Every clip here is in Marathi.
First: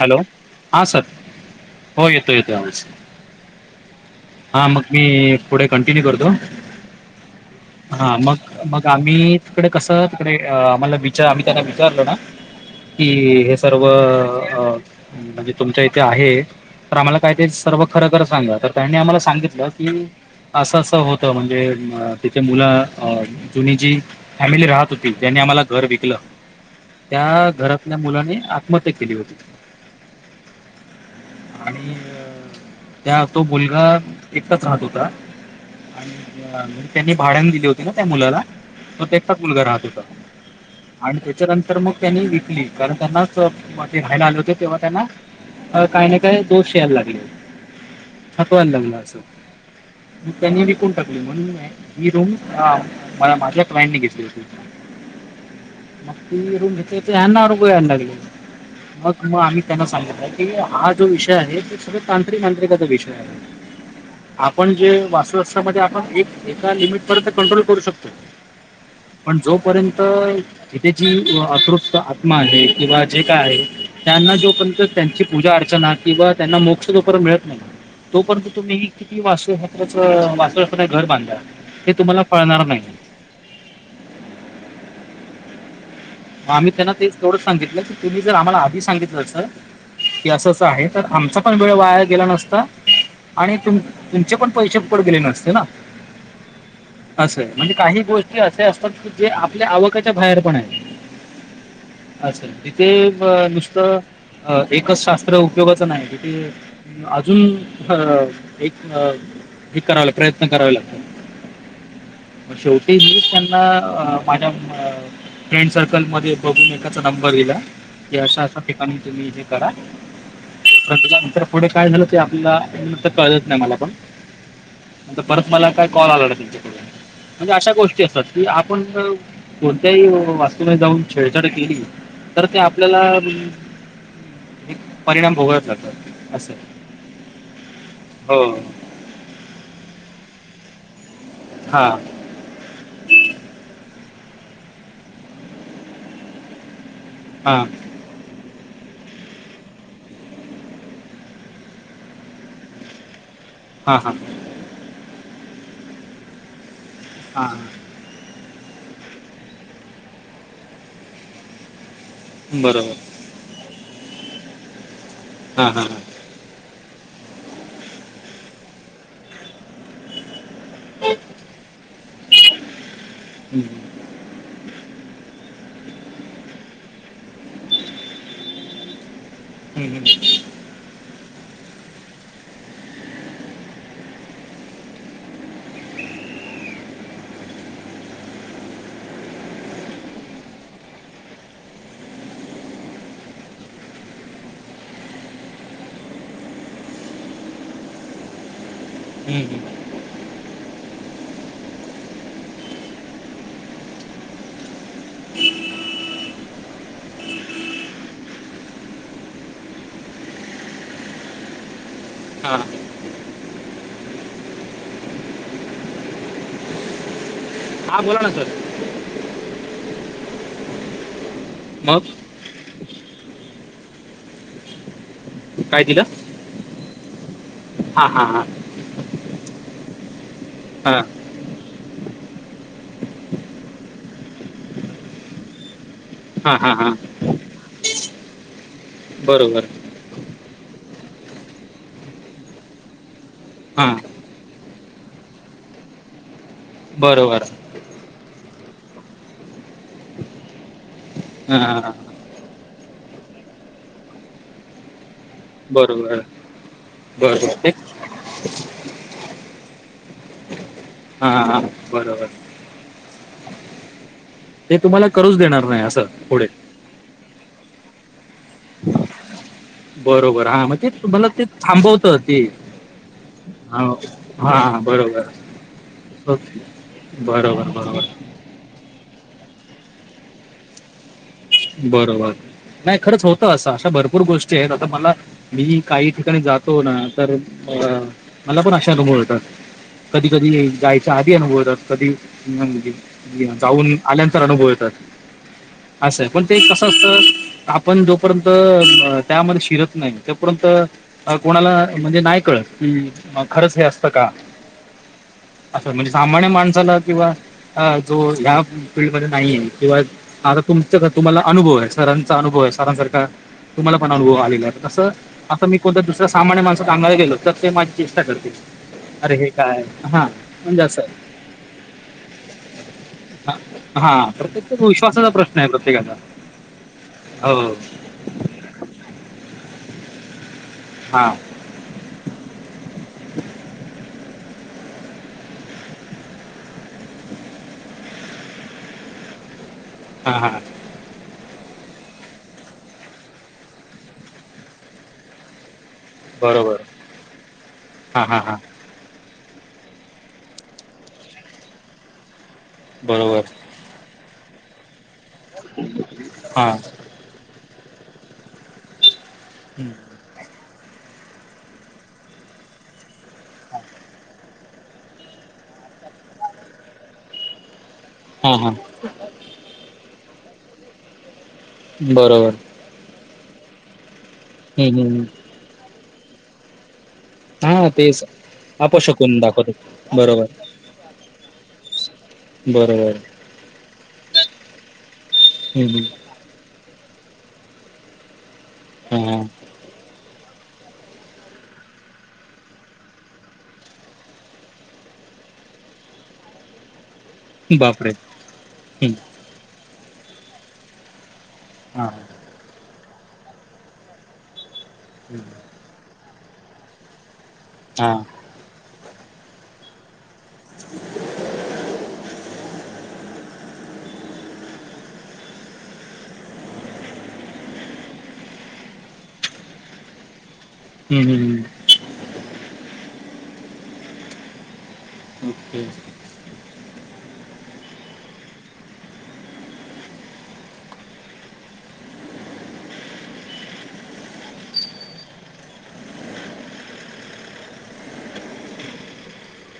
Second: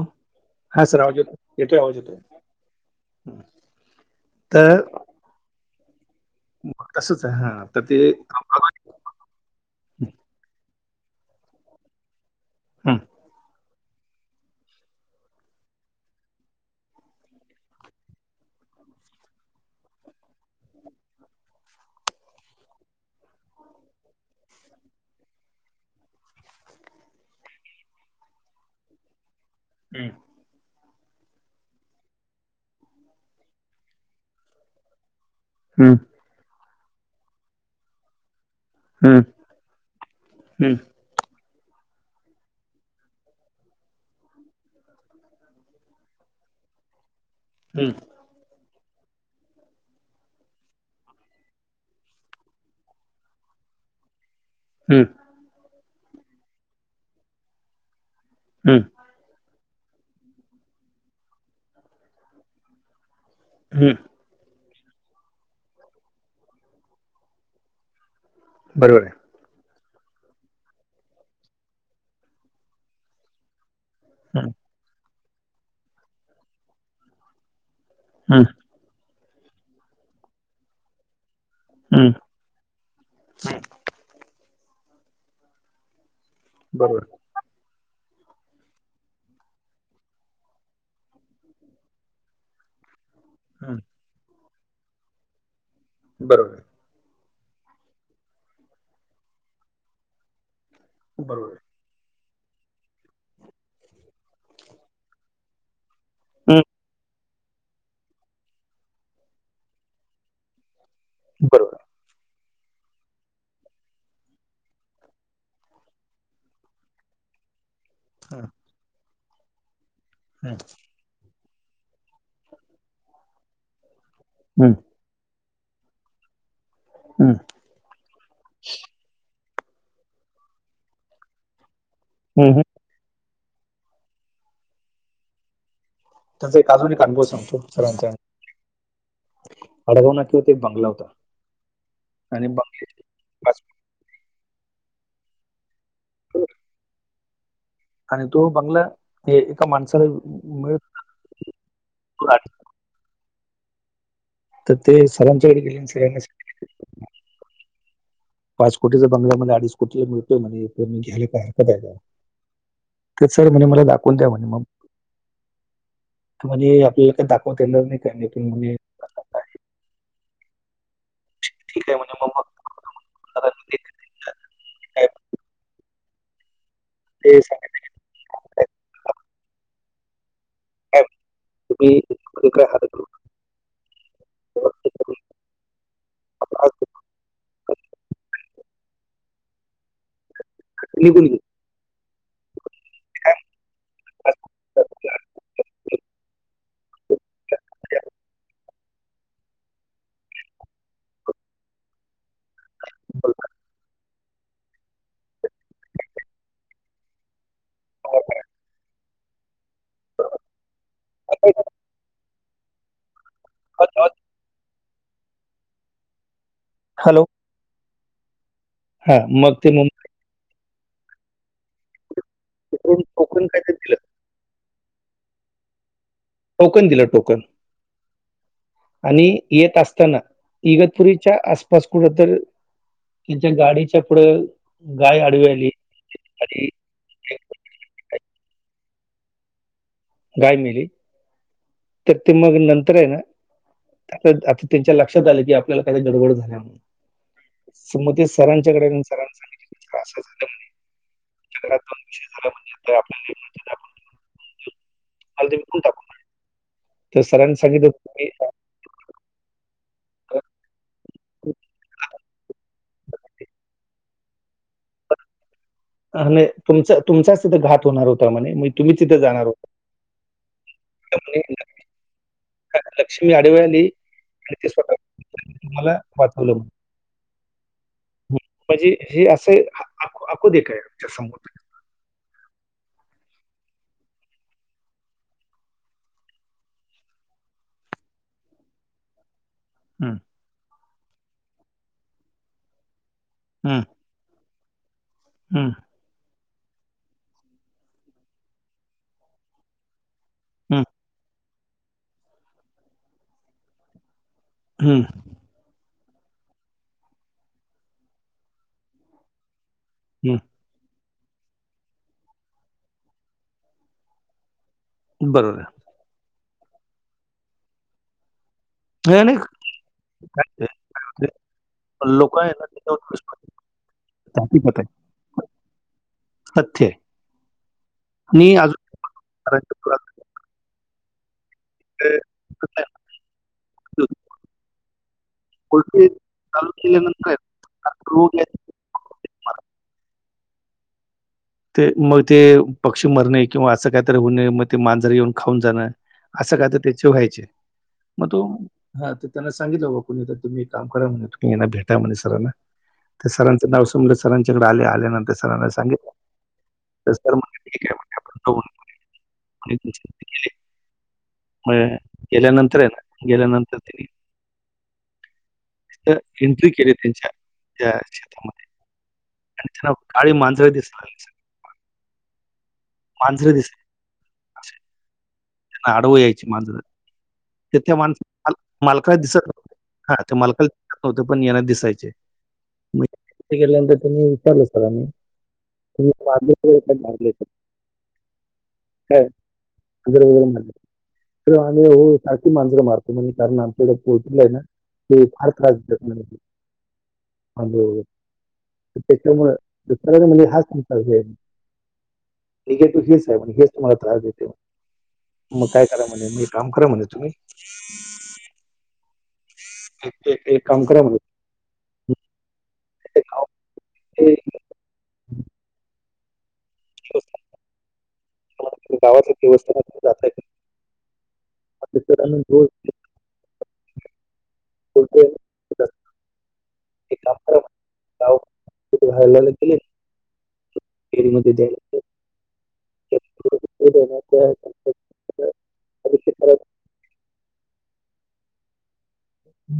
हॅलो सर आवाज येतोय येतोय, आवाज हो येतो येतो [unintelligible] हा मी पुढे कंटिन्यू करतो, तसंच आहे हा तर ते हा मग आम्ही तिकडे कसं तिकडे आम्हाला विचार आम्ही त्यांना विचारलो ना हं, की हे. सर्व. म्हणजे तुमच्या इथे आहे तर आम्हाला काय ते सर्व खरखर सांगा तर त्यांनी आम्हाला. सांगितलं की असं असं होत म्हणजे तिथ मुलं जुनी जी फॅमिली राहत होती त्यानी आम्हाला घर विकलं. त्या घरातल्या मुलाने आत्महत्या केली होती. हम्म आणि त्या तो मुलगा. तिथेच राहत होता. हम त्यांनी भाड्यांण दिली होती ना त्या मुलाला त्याच हं, एकटाच म मुलगा राहत होत. हं, मग त्यांनी विकली कारण त्यांनाच ते राहायला आले होते तेव्हा त्यांना काही ना काय दोष यायला लागले. हम् जाणवायला लागलास. [unintelligible] ग त्यांनी विकून टाकली. म्हणून ही रूम माझ्या क्लायंटने घेतली होती. हम्म, मग ती रूम घेतल्यावर अंगावर येऊ लागली. हम्, मग मग आम्ही त्यांना सांगित. आहे की हा जो विषय आहे ते सगळ तांत्रिक आंत्रिकाचा विषय आहे.? हम्, आपण जे, वास्तुस्त्रामध्ये आपण एक एका लिमिट पर्यंत कंट्रोल करू शकतो. बरोबर आहे. पण जोपर्यंत इथे जी अतृप्त आत्मा आहे, किंवा जे काय आहे. त्यांना हं, जोपर्यंत त्यांची पूजा अर्चना किंवा त्यांना मोक्ष जोपर्यंत मिळत नाही, हं, तोपर्यंत तुम्ही. किती वास्तुशास्त्रान घर बांधले हे तुम्हाला पळणार नाही. ह आम्ही त्यांना बरोबर तेच एवढं सांगितलं की तुम्ही जर आम्हाला आधी सांगितलं सर. की असंच आहे तर आमचा पण वेळ वाया गेला नसता. आणि हं, तुमचे पण पैसे फिकट गेले नसते ना. बरोबर.? असं, आहे म्हणजे काही गोष्टी असे असतात की जे आपल्या आवकाच्या बाहेर पण आहेत. बरोबर. अच्छा तिथे, नुसतं एकच शास्त्र उपयोगाचं नाही. हं, अजुन. अजून हे. प्रयत्न करावे लागतो. बरोबर, शेवटी मग मी त्यांना माझ्या फ्रेंड. फ्रेंड सर्कल बघून एकाचा नंबर दिला क अशा अशा ठिकाणी तुम्ही असं असं करा. हम्, नंतर पुढे काय झालं ते आपल्याला कळत नाही मला पण. हम्. न परत मला काय कॉल आला ना त्यांच्याकडून हं, म्हणजे अशा गोष्टी. आपण कोणत्याही वास्तु ला जाऊन छेडछाड केली तर. हं, हं. आपल्याला एक परिणाम भोगावेच लागतात. मी असं माझा एक अनुभव सांगतो हो अडगाव मध्ये एक बंगला होता. [unintelligible] हां, आणि बंगल्यात. हो, हा. आणि तो बंगला हे एका माणसाला मिळत. हा हा. तर ते साराच्याकडे गेले काय नसते. हां? पाच कोटीचा बंगल्यामध्ये अडीच कोटीला मिळतोय म्हणजे घ्यायलाय काय हरकत आहे,? का बरोबर, ते सर म्हणे मला दाखवून द्या म्हणे मग, हा हा हां, म्हणजे आपल्याला काही दाखवता येणार नाही का नाही म्हणजे. हो, ठीक आहे [unintelligible] म्हणे मग मग हम् [inaudible] काय ते [unintelligible] हम् ह [inaudible] तु [unintelligible] खक हत हम् [inaudible] लिहून घे. हम् हम, बर का [unintelligible] हो का? बर बर, आता येता ना? [unintelligible] हां अच [unintelligible] हॅलो. हां बोला ना सर हा मग ते मुंबई मग? तिकडून टोकन काहीतरी दिलं. काय दिलं? टोकन दिलं टोकन. हा हा हा, आणि येत असताना हां इगतपुरीच्या आसपास कुठ तर त्यांच्या गाडीच्या पुढं, गाय आडवी आली. हा आणि हा त्या हा,, बरोबर. गाय मेली, तर ते मग नंतर आहे ना हा. आता त्यांच्या लक्षात आलं की, आपल्याला काय गडबड झाल्या म्हणून. बर- बर. [unintelligible] ते सरांच्याकडे जाऊन सरांना सांगितलं असं झालं म्हणून. हां हां हां. [unintelligible] [unintelligible] अगदी विकून टाकू बरोबर महणे ते सरांना सांगितलं [unintelligible] हो. हा-. हा बरोबर, ते तुम्हाला करूच देणार नाही अस. अरे नाही तुमच तुमचा सुद्धा घात होणार होता म्हणे, मग तुम्ही तिथं जाणार होता. बरोबर, हा म्हण ते तर तुम्हाला म्हणे ते थांबवत ते. ल लक्ष्मी आडवी [unintelligible] हा हा बरोबर. तुम्हाला ओके वाचवलं. बरोबर - बरोबर. हं. म्हणजे हे असंय, आंखो देखा आमच्यासमोर. बरोबर, नाही खरंच होत असं अशा भरपूर गोष्टी आहेत आता मला मी काही ठिकाणी जातो ना तर, अ मला पण अशा अनुभव येतात. हम. कधी जायच्या आधी अनुभव येतात, कधी जाऊन आल्यानंतर अनुभव येतात. हम. असं आहे पण ते कसं असतं आपण जोपर्यंत त्यामध्ये शिरत नाही. तोपर्यंत कोणाला म्हणजे नाही कळत की खरंच हे असतं का? हम्म. असं म्हणजे सामान्य माणसाला किंवा जो ह्या फिल्डमध्ये नाहीये किंवा हम्म. आता तुमच का तुम्हाला अनुभव आय सरांचा अनुभव आय सरांसारखा तुम्हाला पण अनुभव आलेला आय. तसं बरोबर आता आहे. मी कोणत्या दुसऱ्या सामान्य माणसं सांगायला गेलो तर ते माझी चेष्टा करतील. नाही अरे नाही हे काय हा ते म्हणजे असं ते लोकं आहे ना, त्याच्यावर विश्वास आय. हा ठेवतात. हकीकत प्रत्येक आहे. विश्वासाचा प्रश्न आय प्रत्येकता हो. नी अजू [unintelligible] हा. ते कुठल्या [unintelligible] [unintelligible] चालू केल्यानंतर आयत [unintelligible] हा हा. ते म ते पक्षी मरणे किंवा असं कायतरी हूने म ते मांजर येऊन खाऊन जाणं. असं काय तर बरोबर त्याचे व्हायचे, म हां हां तो हां हा तर त्यांना सांगितलं बाबा कुणी तर तुम्ही एक काम करा म्हणे तुम्ही आय ना भेटा म्हणे सरांना. त्या बरोबर सरांचं नाव समलं सरांच्याकडे आले आल्यानंतर सरांना सांगितलं. हा. तर सर म्हणले ठीकये आपण बघून [unintelligible] गेले म गेल्यानंतर आय ना गेल्यानंतर ते नी अस एंट्री केल्या त्यांच्या त्या हा शेतामध्ये हा. आणि त्यांना गाळी मांजर दिसायला लागली सगळी. बरोबर. मांजर दिस हम् हम्. अडव आयची मांजर. ते हां त्या तेच माणसा मालका अपशकून दिसत दाखवतो नव्हत हा ते बरोबर मालका दिसत नव्हत पण यांना दिसायचे. म बरोबर तिथ गेल्यानंतर त्यांनी विचारलं सरांनी हं, हं. तुम्ही [unintelligible] [unintelligible] हा. [unintelligible] तर आम्ही हो अशी मांजरं मारतो म्हणजे कारण आमच्या हिकडं पोल्ट्री आय ना ते फार त्रास देतात म्हणे. आणि बापरे हं. त्याच्यामुळ [unintelligible] हा. निगेटिव्ह हेच हाय म्हणे हेच तुम्हाला त्रास देतय, मग काय करा म्हणे म एक काम करा म्हणे. तुम्हीं हा. एक ते एक काम करा म्हणलं. ते नाव [inaudible] गावाच देवस्थानातन जातय ते. हम् हम्. ती पिढा म्हणजे ओके. ते काम [unintelligible] [unintelligible] [unintelligible]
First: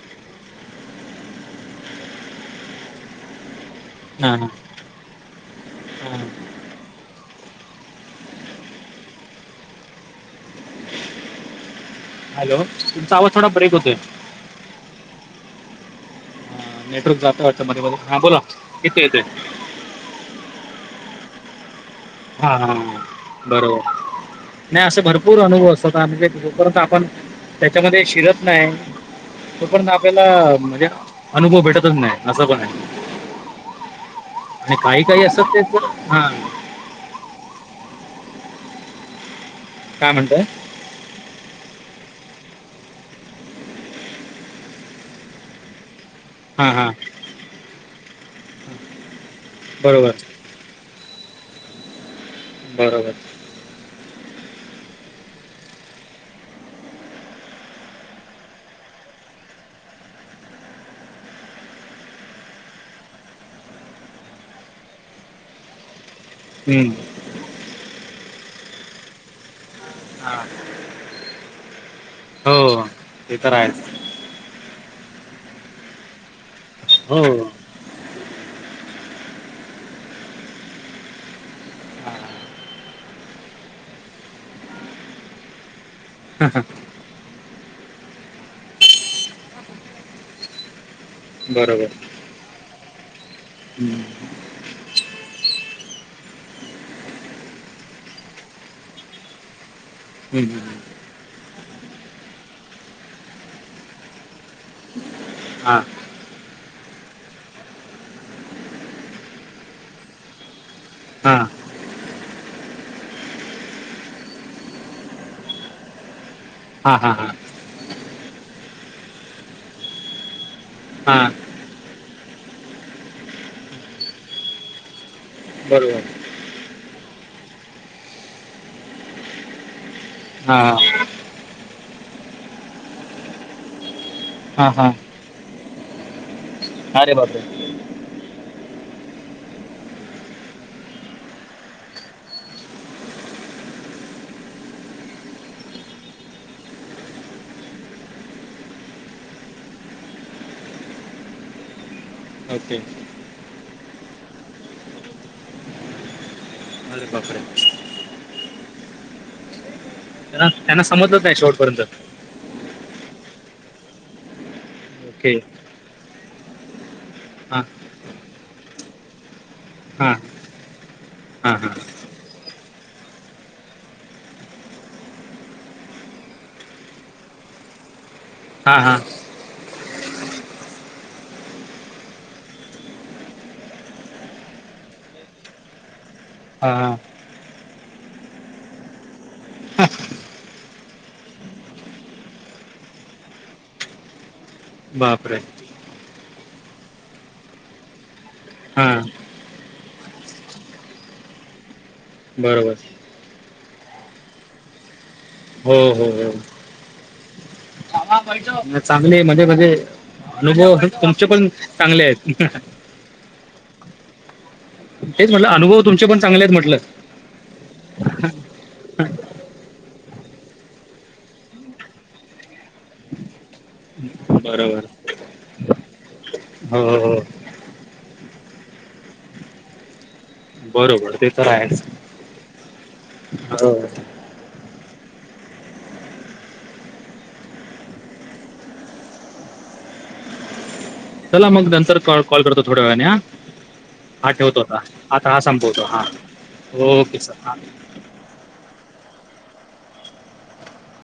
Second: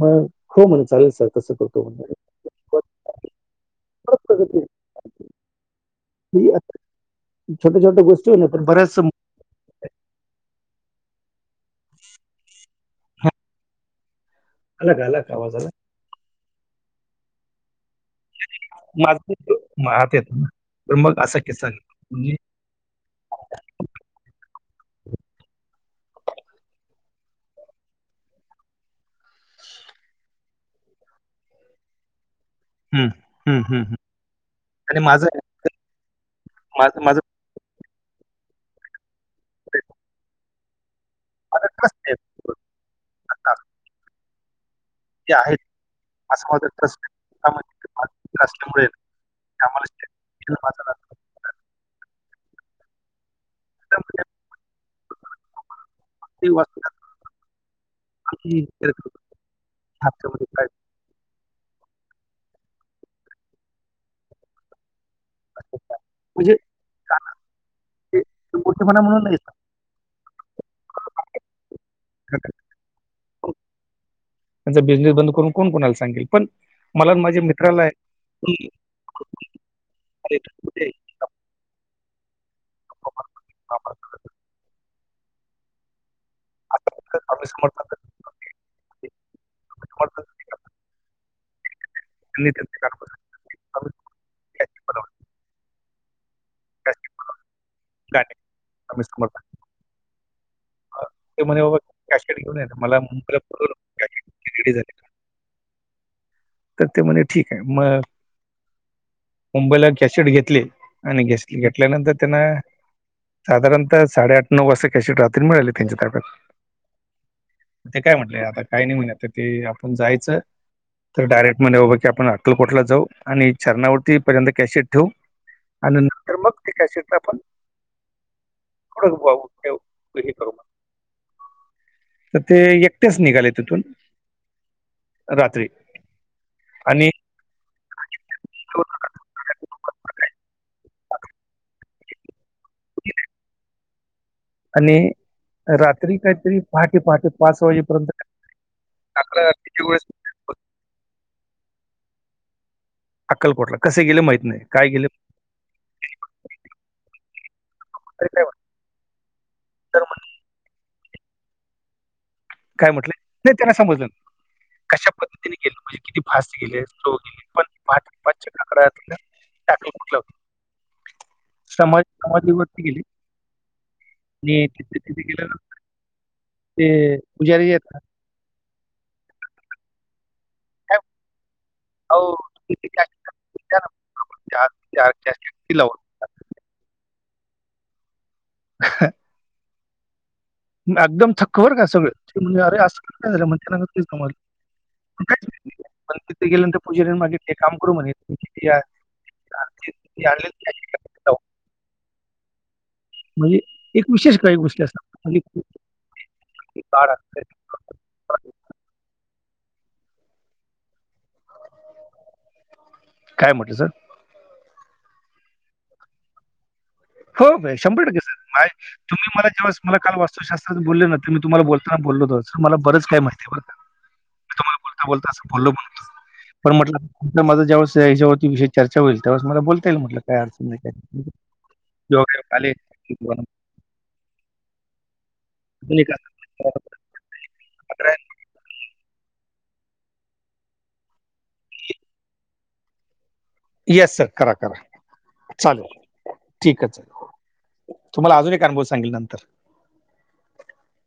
मग हो म्हणलं चालेल सर तसं करतो म्हणलं. हा हा. ही आता छोट्या छोट्या गोष्टी ना तर बऱ्याच [unintelligible] हॅलो तुमचा आवाज थोडा ब्रेक होतोय. आला का आला का आवाज आला? अ, नेटवर्क जाताय वाटतं मध्ये मध्ये हां बोल ना येतोय येतोय. [unintelligible] पण मग असा किस्सा निघतो. म्हणजे हा हा बरोबर. नाही असं भरपूर अनुभव असतात [unintelligible] जो पर्यंत आपण त्याच्यामध्ये शिरत नाही तोपर्यंत आपल्याला म्हणजे अनुभव भेटतचं नाही असं पण आहे. हं, हं, हं, हं. आणि काही काही असतात ते थोडं, हा. माझ माझं [inaudible] काय म्हणताय? [unintelligible] हां हां [unintelligible] बरोबर. [unintelligible] बरोबर. [unintelligible] [unintelligible] म्हणजे हम्म. [unintelligible] ते [unintelligible] म्हणत नाहीत. हा कारण हो ते तर आहेच. त्यांचा बिझनेस बंद करून कोण कोणाला सांगेल पण मला हो माझ्या मित्राला [unintelligible] हां [unintelligible] हा हा. आता [unintelligible] स्वामी समर्थ [unintelligible] समर्थन करतो. बरोबर. [unintelligible] हम्म. कॅसेट बनवली. [unintelligible] [unintelligible] स्वामी समर्थ. हम्म हम्म हम्म. ते म्हणे बाबा कॅशेट घेऊन ये मला [unintelligible] झाली. हा. तर ते म्हणे ठीक आहे. मग मुंबईला कॅसेट घेतली. आणि हां [unintelligible] घेतल्यानंतर त्यानं साधारणतः साडेआठ नऊ वाजता कॅसेट रात्री मिळाली त्यांच्या ताब्यात. हा हा हा. ते काय म्हटलंय आता काय नाही म्हणे ते आता आपण जायचं तर हां डायरेक्ट म्हणे की आपण अकलकोटला जाऊ आणि छरणावरती पहिल्यादा कॅशेट ठेवु आणि बरोबर नंतर मग ते सीट आपण [inaudible] [unintelligible] वह हा. तर ते एकटेच निघाले तिथून. हा हा. रात्री. आणि अरे बापरे. ठिक आहे. आणि रात्री काहीतरी पहाटे, पहाटे पाच वाजेपर्यंत काकड आरतीच्या वेळेस. ओके. अक्कलकोटला कसे गेले माहित नाही काय गेले अ कपडे [unintelligible] वा [unintelligible] त्यांना, त्यांना समजलं नाही शेवटपर्यंत. काय म्हटलंय? नाही त्याना समजलं कशा ओके पद्धतीने गेलं म्हणजे किती फास्ट गेले. हां पण पाच, पाचच्या काकडा आरतीला टाकी हां कुठलं हां हां हां समा समाधी वरती गेली. [unintelligible] ते पुजारी आहेत. हा हा. ह [inaudible] हो [unintelligible] हा हा. ह [unintelligible] एकदम थकवर काय सगळं ते म्हठले अरे असं का काय झालं म्हणे तुम्हाले बापरे काहीच नाही. पण तिथे गेल्यानंतर पूजारी माग काम करू म्हणे हां [unintelligible] आनलीत का बरोबर. म्हणजे एक विशेष काही गोष्टी असतात म्हणजे हो हो हो. बाडागतय [unintelligible] चांगले मध्येे, मध्येे, मध्ये लोबो तुमचे पण चांगले आहेत. काय म्हटलं सर? हेच म्हटलं अनुभव तुमचे पण चांगलेत म्हटलं. होय शंभर टक्के सर माय तुम्ही मला जेव्हा मला काल वास्तुशस्त्र बोलेना तर मी तुम्हाला बोलताना बोलल होतो मला बरचय माहिती आहे बर का. ह् [inaudible] मी तुम्हाला बोलता, बोलता अस बोललो पण होतो. पण हो हो हो. म्हटलं माझा ज्यावळेस याच्यावरती विषयी चर्चा होईल तेव्हास मला बोलता येईल म्हटलं काय अडचण नाही का. काय असं. दोघे आलेत. हो. निका चला मग नंतर कॉल, कॉल करतो थोड्या वेळाने ह. येस सर हा करा ठेवतो होता करा आता हा संपवतो चालेल हा ठीक आहे चालेल ओके सर हा. तुम्हाला अजून एक अनुभव सांगेल नंतर,